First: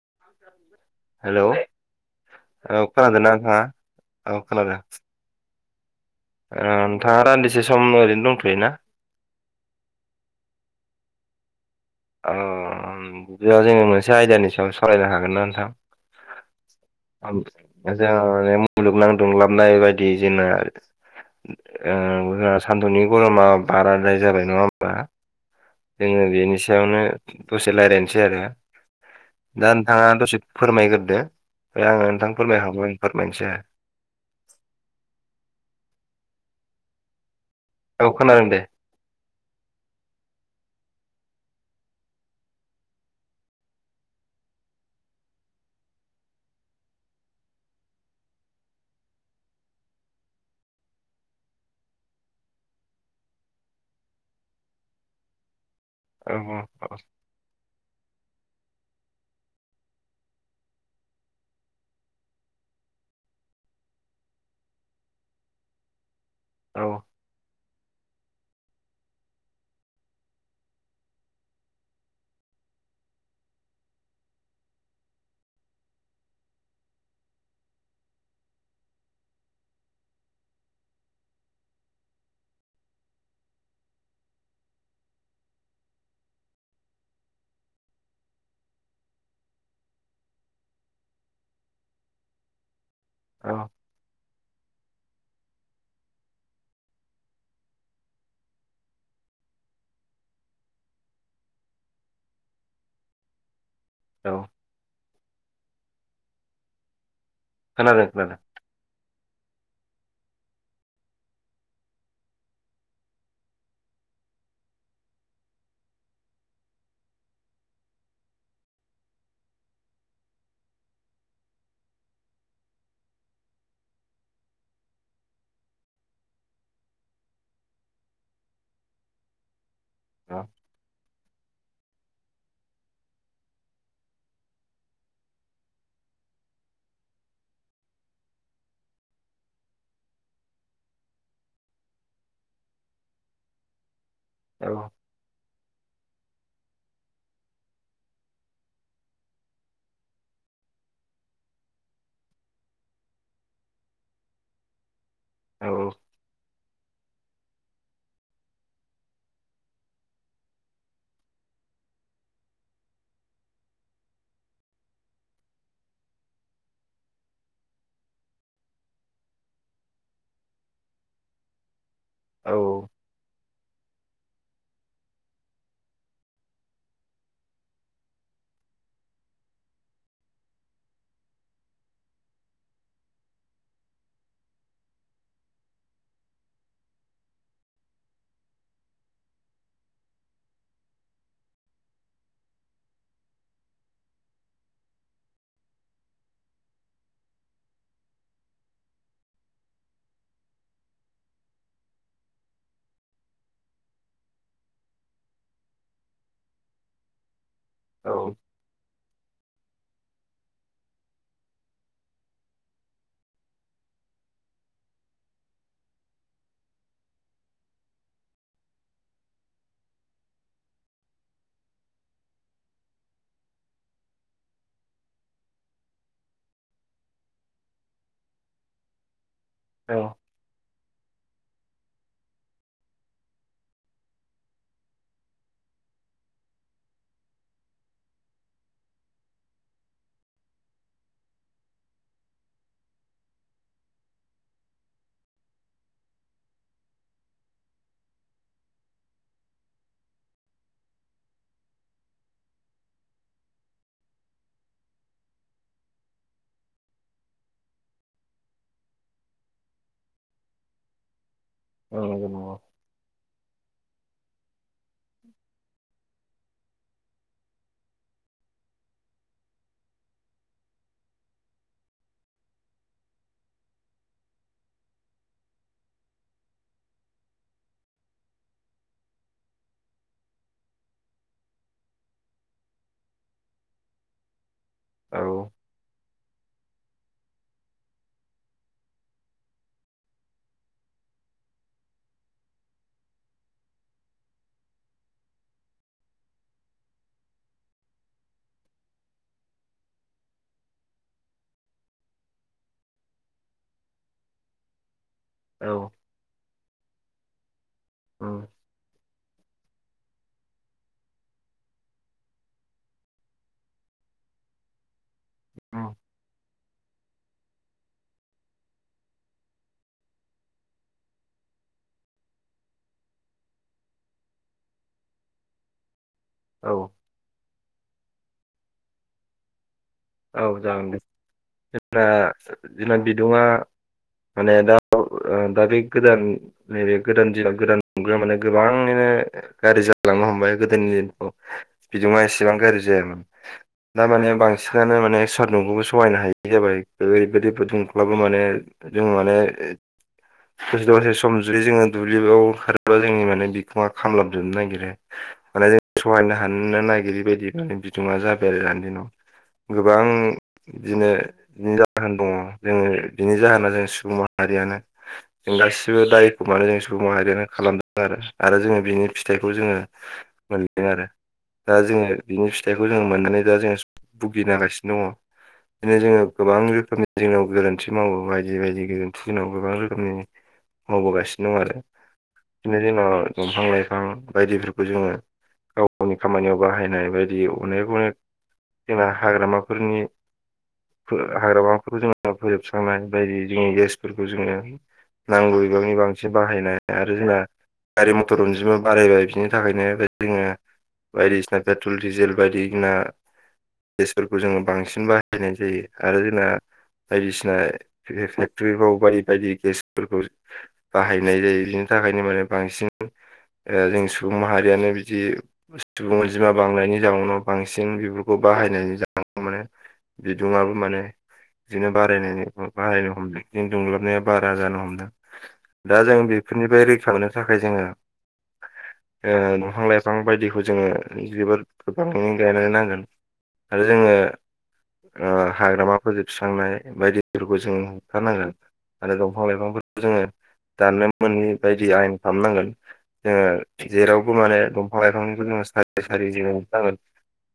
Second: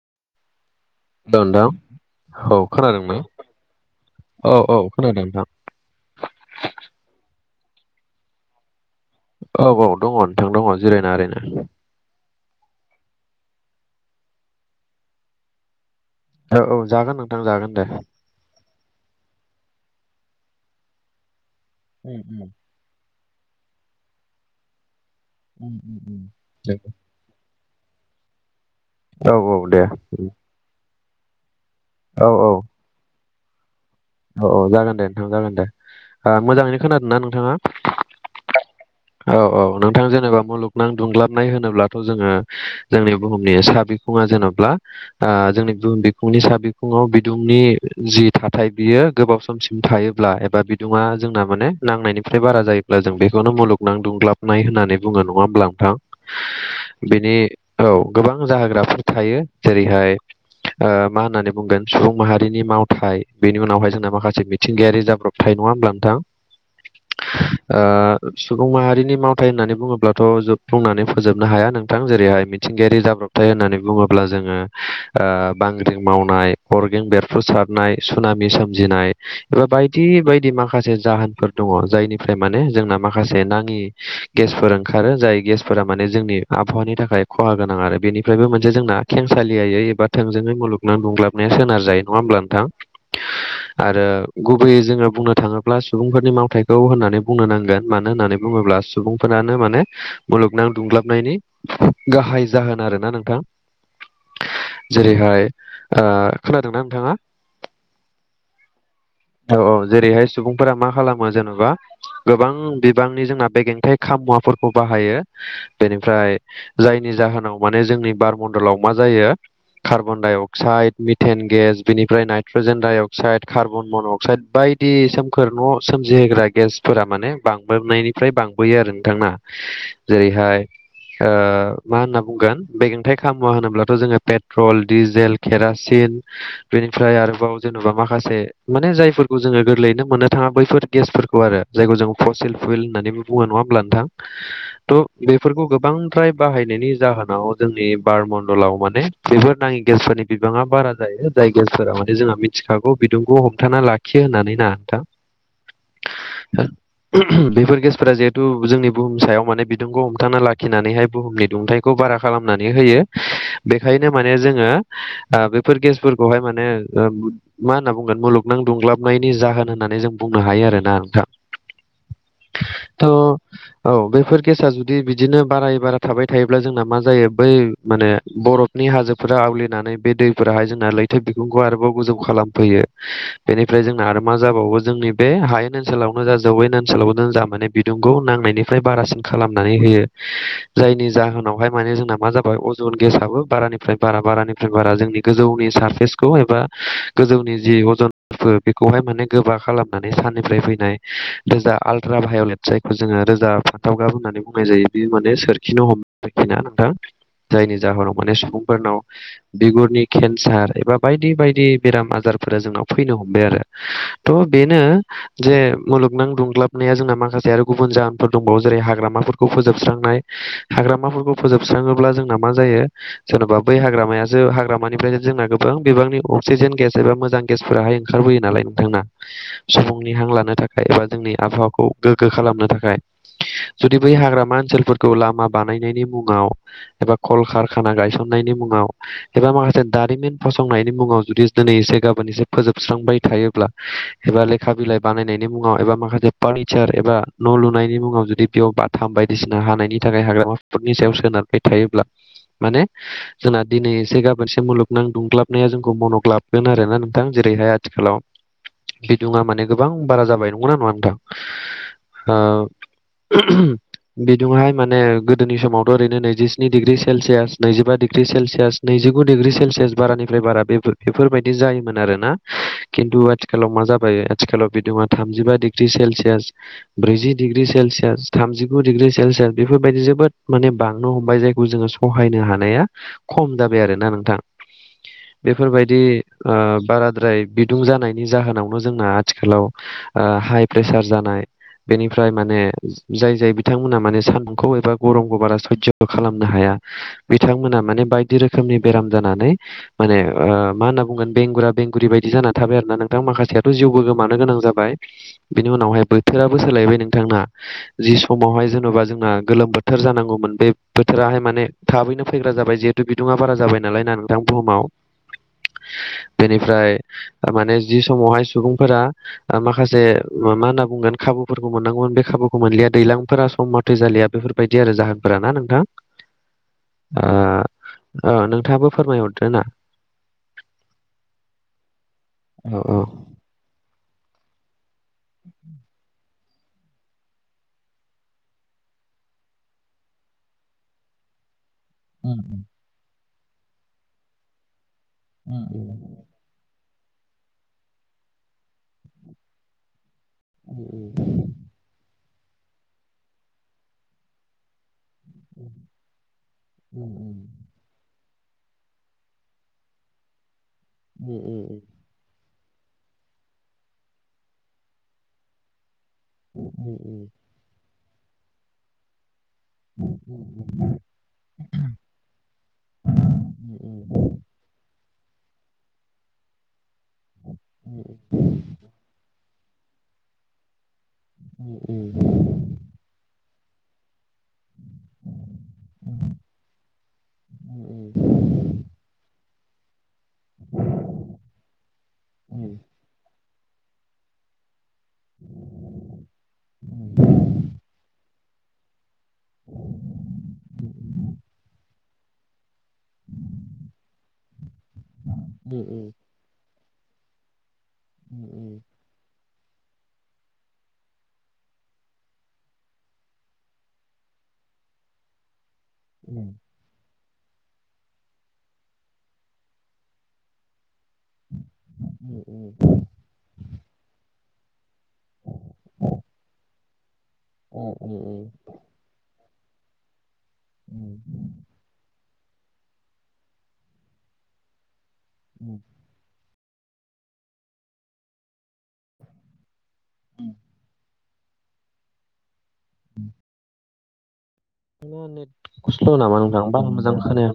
[inaudible] औ हेलौ नोंथां औ खोनादों ना औ खोनादों ओ नोंथाङा रान्दिसे सम ओरैनो दंथयोना औ औ दङ नोंथां दङ जिरायना ओरैनो औ बि जोङो मोनसे आयदानि सायाव सालायनो हागोन ना नोंथां औ औ जागोन नोंथां जागोन दे दा जोंहा ओरै मुलुगनां दुंग्लाबनाय बायदि जोंना उम ओ उम सानथुनि गरमा बाराद्राय जाबाय नङा होमबा उम उम उम। जोङो बेनि सायावनो दसे रायज्लायनोसै आरो औ औ दा दे नोंथाङा दसे फोरमायग्रो दो ओमफाय आङो औ नोंथां फोरमायखांबा फोरमायनोसै आरो औ औ जागोन दे नोंथां जागोन दे ओ मोजाङैनो खोनादों ना नोंथाङा औ खोनादों दे औ औ नोंथां जेनेबा मुलुगनां दुंलाब नाय होनोब्लाथ' जोङो जोंनि बुहुमनि सा बिखुङा जेन'बा ओ जोंनि बुहुम बिखुंनि नि सा बिखुङाव बिदुंनि जि थाथाय बियो गोबाव समसिम थायोब्ला एबा बिदुङा जोंना माने नांनायनिफ्राय बारा जायोब्ला जों बेखौनो मुलुग नां दुंग्लाबनाय होननानै बुङो नङा होमब्ला नोंथां औ बेनि औ गोबां जाहोग्राफोर थायो जेरैहाय ओ मा होननानै बुंगोन सुबुं माहारिनि मावथाय बेनि उनावहाय जोंना माखासे मिथिंगायारि जाब्रबथाय नङा होमब्ला नोंथां औ ओ सुबुं माहारिनि मावथाय होननानै बुङोब्लाथ' जो बुंनानै फोजोबनो हाया नोंथां जेरैहाय मिथिंगायारि जाब्रबथाय होननानै बुङोब्ला जोङो ओ बांग्रिं मावनाय अगें बेरफ्रु सारनाय सुनामि सोमजिनाय एबा बायदि बायदि माखासे जाहोनफोर दङ जायनिफ्राय माने जोंना माखासे नाङि गेसफोर ओंखारो जाय गेसफोरा माने जोंनि आबहावानि थाखाय खहा गोनां आरो बेनिफ्रायबो मोनसे जोंना खेंसालियायै एबा थोंजोङै मुलुगना नुंग्लाबनाया सोनार जायो नङा होमब्ला नोंथां औ आरो गुबैयै जोङो बुंनो थाङोब्ला सुबुंफोरनि मावथायखौ होननानै बुंनो नांगोन मानो होननानै बुङोब्ला सुबुंफोरा माने मुलुगनां दुंग्लाबनायनि गाहाय जाहोन आरोना नोंथां औ जेरैहाय ओ खोनादोंना नोंथाङा खोनादों खोनादों औ औ जेरैहाय सुबुंफोरा मा खालामो जेनेबा गोबां बिबांनि जोंना बेगेंथाइ खाम मुवाफोरखौ बाहायो बेनिफ्राय जायनि जाहोनाव माने जोंनि बारमण्डलाव मा जायो यो carbon dioxide methane gas बिनिफ्राय nitrogen dioxide carbon monoxide बायदि सोमखोर न' सोमजिहोग्रा गेसफोरा माने बांबोनायनिफ्राय बांबोयो आरो नोंथां ना जेरै औ हाय ओ मा होनना बुंगोन बेगेंथाइ खामुवा होनोब्लाथ' जोङो पेट्रल डिजेल केरासिन बे बेनिफ्राय आरोबाव जेनेबा माखासे माने जायफोरखौ जोङो गोरलैयैनो मोननो थाङा बैफोर गेसफोरखौ आरो जायखौ जोङो फसिल फुइल होननानै बुङो नङा नङा होमब्ला नोंथां औ थ' बेफोरखौ गोबां फ्राय बाहायनायनि जाहोनाव जोंनि बारमण्डलाव माने बेफोर नाङि गेसफोरनि बिबाङा बारा जायो। जाय गेसफोरा माने जोंहा मिथिखागौ बिदुं हमथाना लाखियो होननानै ना नोंथां? औ ओहोम बेफोर गेसफोरा जिहेथु जोंनि बुहुम सायाव माने बिदुंखौ हमथाना लाखिनानैहाय बुहुमनि दुंथाइखौ बां बारा खालामनानै होयो बेखायनो माने जोङो ओ बेफोर गेसफोरखौहाय माने मा मा होनना बुंगोन मुलुगनां दुंग्लाबनायनि जाहोन होननानै जों बुंनो हायो आरोना नोंथां। औ औ। थ' औ बेफोर गेसा जुदि बिदिनो बाराय बारा थाबाय थायोब्ला जोंना मा जायो बै माने बरफनि हाजोफोरा आवलिनानै बे दैफोराहाय जोंना लैथो बिखुंखौ आरोबाव गोजौ खालाम फैयो बेनिफ्राय जोंना आरो मा जाबावो जोंनि बे हायेन ओनसोलावनो जा जौैयेन ओनसोलावबो जा माने बिदुंखौ नांनायनिफ्राय बारासिन खालामनानै होयो जायनि जाहोनावहाय माने जोंना मा जाबाय अजन गेसाबो बारानिफ्राय बारा बारानिफ्राय बारा जोंनि गोजौनि सारफेसखौ एबा गोजौनि जि अजनफोर बेखौहाय माने गोबा खालामनानै साननिफ्राय फैनाय गोजा आलट्रा भायलेट जायखौ जोङो रोजा फाथाव गाब होननानै बुंनाय जायो बे माने सोरखिनो हमखै ना नोंथां? जायनि जाहोनाव माने औ सुबुंफोरनाव बिगुरनि केन्सार एबा बायदि-बायदि। बेराम आजारफोरा जोंनाव फैनो हमबाय थ' बेनो जे मुलुगनां दुंग्लाबनाय [unintelligible] माखासे गुबुन जाहोनफोर दंबावो जेरै हाग्रामाफोरखौ फोजोबस्रांनाय हाग्रामाफोरखौ फोजोबस्रां ङोब्ला जोंना मा जायो जेनबा बै हाग्रामाया जो हाग्रामानिफ्रायनो जोंना गोबां बिबांनि अक्सिजेन गेस एबा मोजां गेसफोराहाय ओंखारबोयो नालाय नोंथां ना सुबुंनि औ हां लानो थाखाय एबा जोंनि आबहावाखौ गोग्गो खालामनो थाखाय। जुदि बै हाग्रामा ओनसोलफोरखौ लामा बानायनायनि मुङाव एबा कलकारखाना गायसन नायनि मुङाव एबा माखासे दारिमिन फसंनायनि मुङाव जुदि दिनै एसे गाबोन एसे फोजोबस्रांबाय थायोब्ला एबा लेखा बिलाइ बानायनायनि मुङाव एबा माखासे फार्निचार एबा न' लुनायनि मुङाव जुदि बेयाव बाथाम बायदिसिना हानायनि थाखाय हाग्रामाफोरनि सायाव सो नार बाय थायोब्ला माने जोंना दिनै एसे गाबोनसे मुलुगनां दुंग्लाबनाया जोंखौ मनख ग्लाबगोन आरो ना नोंथां जेरैहाय आथिखालाव बिदुंआ माने गोबां बारा जाबाय नोंगौना नोङा नोंथां? औ नंगौ ओ नंगौ ओहोम बिदुंआ हाय माने गोदोनि समाव ओरै नैजिस्निडिग्रि सेलसियास नैजिबा डिग्रि सेलसियास नैजिगु दिग्रि सेलसियास बारानिफ्राय बारा बेफोर बेफोरबायदि जायोमोन आरोना खिन्थु आथिखालाव मा जाबाय आथिखालाव बिदुङा थामजिबा डिग्रिस सेलसियास ब्रैजि डिग्रि सेलसियास थामजिगु डिग्रि सेलसियास बेफोरबायदि जोबोद माने बां नो हमबाय जायखौ जोङो सहायनो हानाया खम जाबाय आरोना नोंथां? औ बे ओ बाराद्राय बिदुं जानायनि जाहोनावनो जोंना आथिखालाव ओ हाय प्रेसार जानाय बेनिफ्राय माने जाय-जाय बिथांमोना माने सान्दुंखौ एबा गरमखौ बारा सयज' खालामनो हाया बिथांमोना माने बायदि रोखोमनि बेराम जानानै माने ओ मा होनना बुंगोन बेंगुरा बेंगुरि बायदि जानानै थाबाय आरो ना नोंथां माखासेयाथ' जिउबो गोमानो गोनां जाबाय औ बिनि उनावहाय बोथोराबो सोलायबाय नोंथां ना जि उम समावहाय जेने'बा जों ओ गोलोम बोथोर जानांगौमोन बे बोथोराहाय माने थाबैनो फैग्रा जाबाय जिहेथु बिदुङा बारा जाबाय नालाय ना। नोंथां बुहुमाव। औ। बेनिफ्राय माने जि समावहाय सुबुंफोरा माखासे मा होनना बुंगोन खाबुफोरखौ मोननांगौमोन बे खाबुखौ मोनलिया दैलांफोरा सम मथै जालिया बेफोरबायदि आरो जाहोनफोर ना नोंथां। औ ओ ओ नोंथाङाबो फोरमायहरदो ना। औ जागोन दे जोंना औ जोंना औ बिदुङा माने दा ओ दा बे गोदान नैबे गोदान दिनाव गोदान [unintelligible] माने गोबाङैनो गाज्रि जालांनो हमबाय गोदोनि [unintelligible] बिदुङा एसेबां गाज्रि जायामोन दामाने बां सिनानो माने सादुंखौबो सहायनो हायि जाबाय बे ओरैबायदिफोर दुंख्लाबो माने जों माने दसे दसे सम जुदि जोङो दुलिबयाव ओंखारोबा जोंनि माने बिखङा खामलाबजोबनो नागिरो माने जों सहायनो हानोनो नागिरि बायदि माने बिदुङा जाबाय आरो दानि दिनाव गोबां बिदिनोनि जाहोन दङ जोङो बिनि जाहोना जों सुबुं माहारियानो जों गासि सिबो दायखौ मानो जों सुबुं माहारियानो खालामदों आरो जोङो बिनि फिथाइ खौ जोङो मोनदों आरो दा जोङो बिनि फिथाइखौ जोंङो मोननानै दा जोङो सिनो दङ बिदिनो जोङो गोबां रोखोमनि जोंनाव गोरोन्थि मावो बायदि बायदि गोरोन्थि जोंनाव गोबां रोखोमनि मावबोगासिनो दं आरो बिदिनो जोंनाव दंफां लाइफां बायदिफोरखौ जोङो गाव गावनि खामानियाव बाहायनाय बायदि अनेक अनेक जोंना हाग्रामाफोरनि हाग्रामाफोरखौ जेनबा फोजोबस्रांनाय बायदि जोंनि गेसफोरखौ जोङो नांगौ बिबांनि बांसिन बाहायनो आरो जोंना गारि म टर अनजिमा बारायबाय बिनि थाखायनो जोङो बायदिसिना बे पेट्रल डिजेल बायदिसिना गेस जोङो बांसिन बाहा बायनाय जायो आरो जोंना बायदिसिना फेक्टरिफ्राव बायदि बायदि गेसफोरखौ बाहायनाय जायो बिनि थाखायनो माने बांसिन ओ जों सुबुं माहारियानो बिदि सुबुं अनजिमा बांनायनि जाउनाव बांसिन बेफोरखौ बाहायनायनि जाहोनाव माने बिदुङाबो माने बिदिनो बाराय बारायनो हमदों दुंलाबनाया बारा जानो हमदों दा जों बेफोरनिफ्राय रैखा मोननो थाखाय जोङो ओ दंफां लाइफां बायदिखौ जोङो जोबोद गोबां फां गायनानै नांगोन आरो जोङो ओ हाग्रामाफोजो स्रांनाय बायदिफोरखौ जोङो होखारनांगोन आरो दंफां लाइफांफोरखौ जोङो दाननो मोनि बायदि आयेन खालामनांगोन जोङो जेरावबो माने दंफां लाइफांनिबो जोंडो सारि स्ल' सारि नामा जि नोंथां बारा जागोन मोजां खोनाया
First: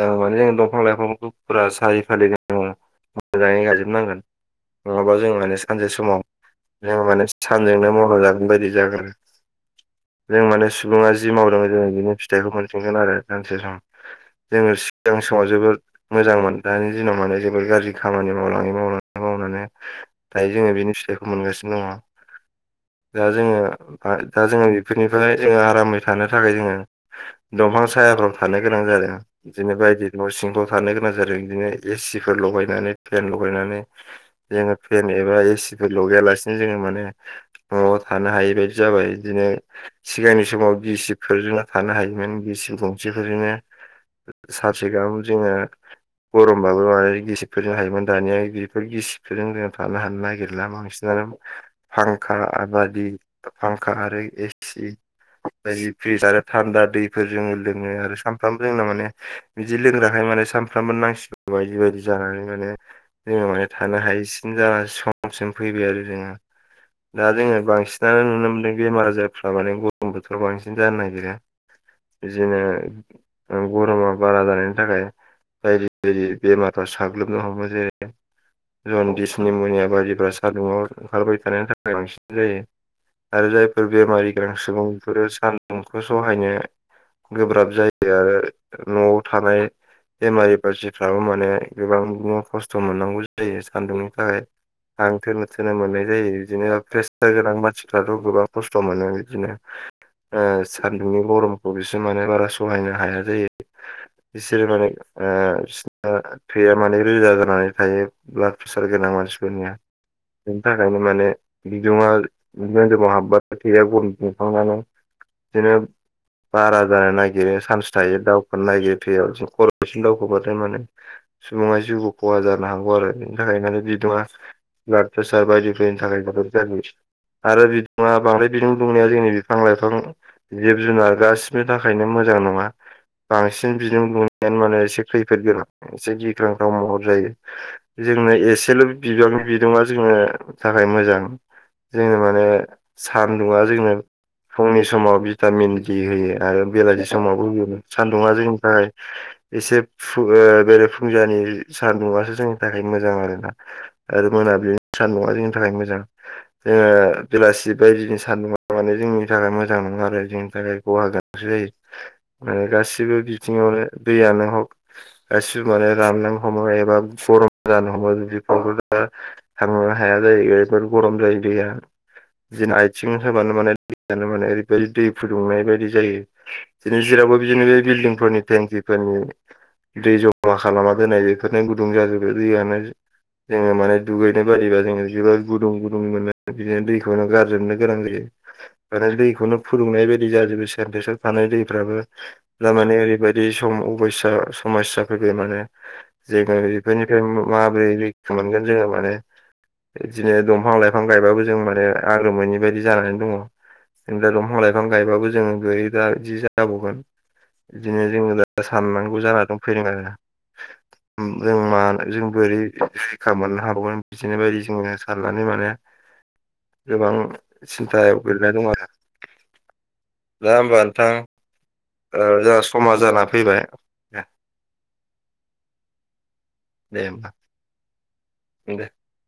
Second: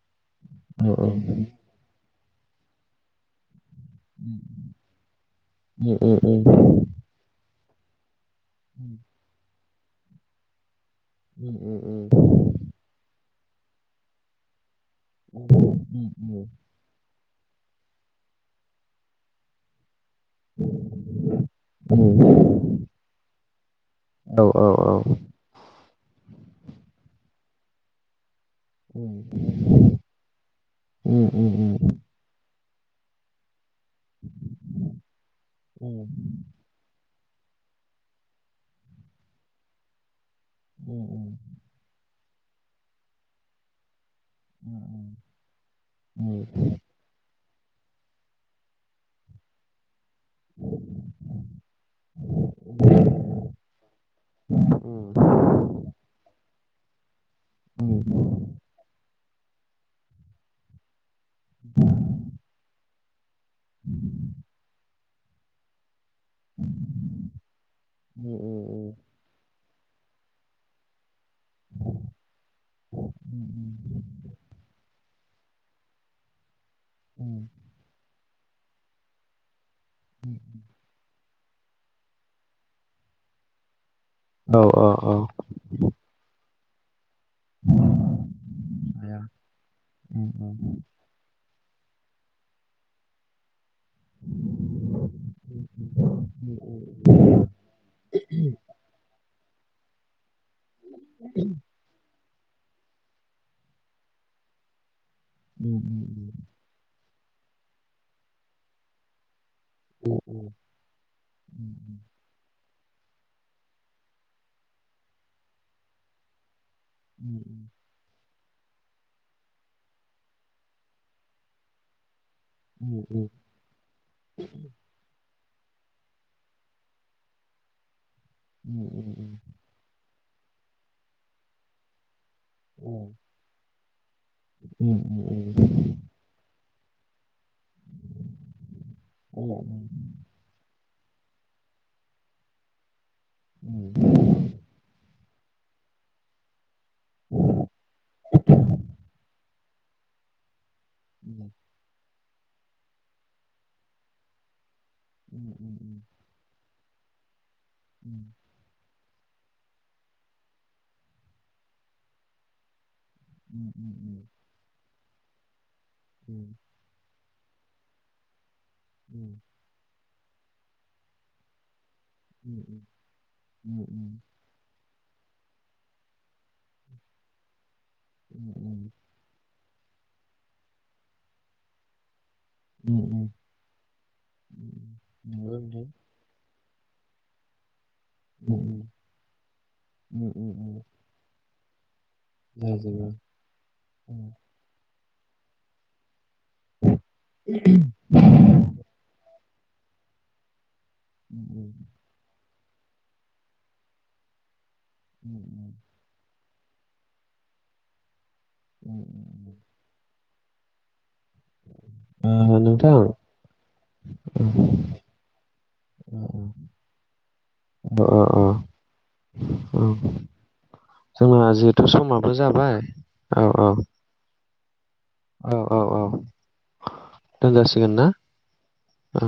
औ माने जों दंफां लाइफां फुरा सारि फालि मोजाङै गाज्रि नांगोन नङाबा जों मे सानसे समाव ज मे सानजोंनो मन जागो बेबायदि जागोन आरो जों माने सुबुंङा जि मावदों जोंङो बिदिनो फिथाइखौ मोनफिनगोन आरो सानसे सम जोङो सिगां समाव जोबोद मोजांमोन दानि दिनाव माने जोबोर गाज्रि खामानि मावलांङै मावलांङै मावनानै दायो जोङो बिनि फिथाइखौ मोनगासिनो दङ दा जोङो दा जोङो बेफोरनिफ्राय जोङो आरामै थानो थाखाय जोङो दंफां सायाफ्राव थानो गोनां जादों बिदिनो बायदि न' सिंफ्र्लाव थानो गोनां जादों बिदिनो एसिफोर लगायनानै फेन लगायनानै जोङो फेन एबा एसि फोर लगैयालासिनो जोङो माने न'आवबो थानो हायि बायदि जाबाय बिदिनो सिगांनि समाव बिसि फोरजोंनो थानो हायो गिसिब गंसे फोरजोंनो- सानसे गाहाम जोङो गरम बाबो माने फोरजोंनो हायोमोन दानिया बेफोर गिसिबफोरजों जों थानोनो नो नागिरला बांसिनानो फांखा आबादि फांखा आरो एसि फ्रिस आरो थान्दा दैफोर जोङो लोङो आरो सानफ्रामबो जोंना माने बिदि लोंग्राखाय माने सानफ्रामबो नांसिगौ बायदि बायदि जानानै माने जोङो माने थानो हायैसिन जाला समसिम फैबाय आरो दा जोङो बांसिनानो नुनो मोनदों बेमार आजारफ्रा माने कम्पुथाराव बांसिन जानो नागिरा बिदिनो गरमा बारा जानायनि थाखाय बायदि बायदि बेमारफाव साग्लोबनो हमो जेरै रनदिस निम'निया बायदिफ्रा सानदुंआव थाबाय थानायनि थाखाय बांसिन जायो आरो जाय बेमारि गोनां सुबुंफोरो सान्दुंखौ सहायनो गोब्राब जायो आरो न'आव थानाय बेमारि मानसिफ्राबो माने गोबांनो खस्थ' मोननांगौ जायो सानदुंनि थाखाय। हां थोनो थोनो मोननाय जायो बिदिनो प्रेसार गोनां मानसिफ्राथ' गोबां खस्थ' मोनो। इदिनो ओ सान्दुंनि गरमखौ बिसोर माने बारा सहायनो हाया जायो। बिसोरो माने ओ ओ थैया माने रोजा जानानै थायो ब्लाड प्रेसार गोनां मानसि [unintelligible] बेनि थाखायनो माने बिदुङा [unintelligible] बारा जानो नागिरो चान्स थायो दाउ [unintelligible] खर'सिम दावखोबाथाय माने सुबुङा जिउ खहा जानो हागौ आरो बेनि थाखाय माने बिदुंआ [unintelligible] प्रेसार बायदिफोरनि थाखाय [unintelligible] आरो बिदुङा बांद्राय बिदुं दुंनाया जोंनि बिफां लाइफां जिब जुनार गासिबोनि थाखायनो मोजां नङा बांसिन बिजों बुं [unintelligible] मोनो एसे खैफोद गोनां एसे गिख्रंथाव महर जायो जोंनो एसेल' गिबिआवनो बिदुंआ जोंनो थाखाय मोजां जों माने सानदुङा जोंनो फुंनि समाव भिटामिन दि होयो आरो बेलासि समावबो बेनो सान्दुङा जोंनि थाखाय एसे फु ओ बेरे फुंजनि सान्दाआ जोंनि थाखाय मोजां आरोना आरो मोनाबिलिनि सानदुङा जोंनि थाखाय मोजां। ओ बेलासि बायदिनि सान्दुंआ माने जोंनि थाखाय मोजां नङा आरो जोंनि थाखाय खहा गोनांसो जायो ओ गासि बो बिथिङावनो दैयानो हग गासिबो माने राननो हमो एबा [unintelligible] जानो हमो बिदिफ्रावथ' दा थांनो हाया जायो [unintelligible] गरम जायो दैया जेन आथिं होबानो माने दैयानो माने ओरैबायदि दै फुदुंनाय बायदि जायो दिनै जेरावबो बिदिनो बे बिल्डिंफोरनि थेंखिफोरनि दै जमा खालामना दोननाय बेफोरनो गुदुं जायो दैयानो जोङो माने दुगैनाय बादिबा जोङो जोबोद गुदुं गुदुं मोनो। बिदिनो दैखौ नों गारजोबनो गोनां जायो आरो दैखौनो फुदुंनाय बायदि जाजोबो सेनटेस थानाय दैफ्राबो थारमाने ओरैबायदि सम अबयस्या समस्या फैबाय माने जोङो बेफोरनिफ्राय माबोरै रैखा मोनगोन जोङो माने बिदिनो दंफां लाइ फां गायबाबो जों माने आगोर मोनै बायदि जानानै दङ। [unintelligible] दंफां लाय फां गायबाबो जों [unintelligible] बिदिनो जोङो दा साननांगौ जानानै दं फैदों ना ओम जों मा जों बोरै नोंथां अ रैखा मोननो हाबावगोन बिदिनो बायदि जोङो साननानै माने गोबां सिन्थायाव अ औ गोलैनानै दं आरो दा होमबा नोंथां जोंना जिहेथु समाबो ओ जोंहा जाबाय समा जाना औ फैबाय औ औ औ औ दे होमबा दोनजासिगोन ना? दे औ।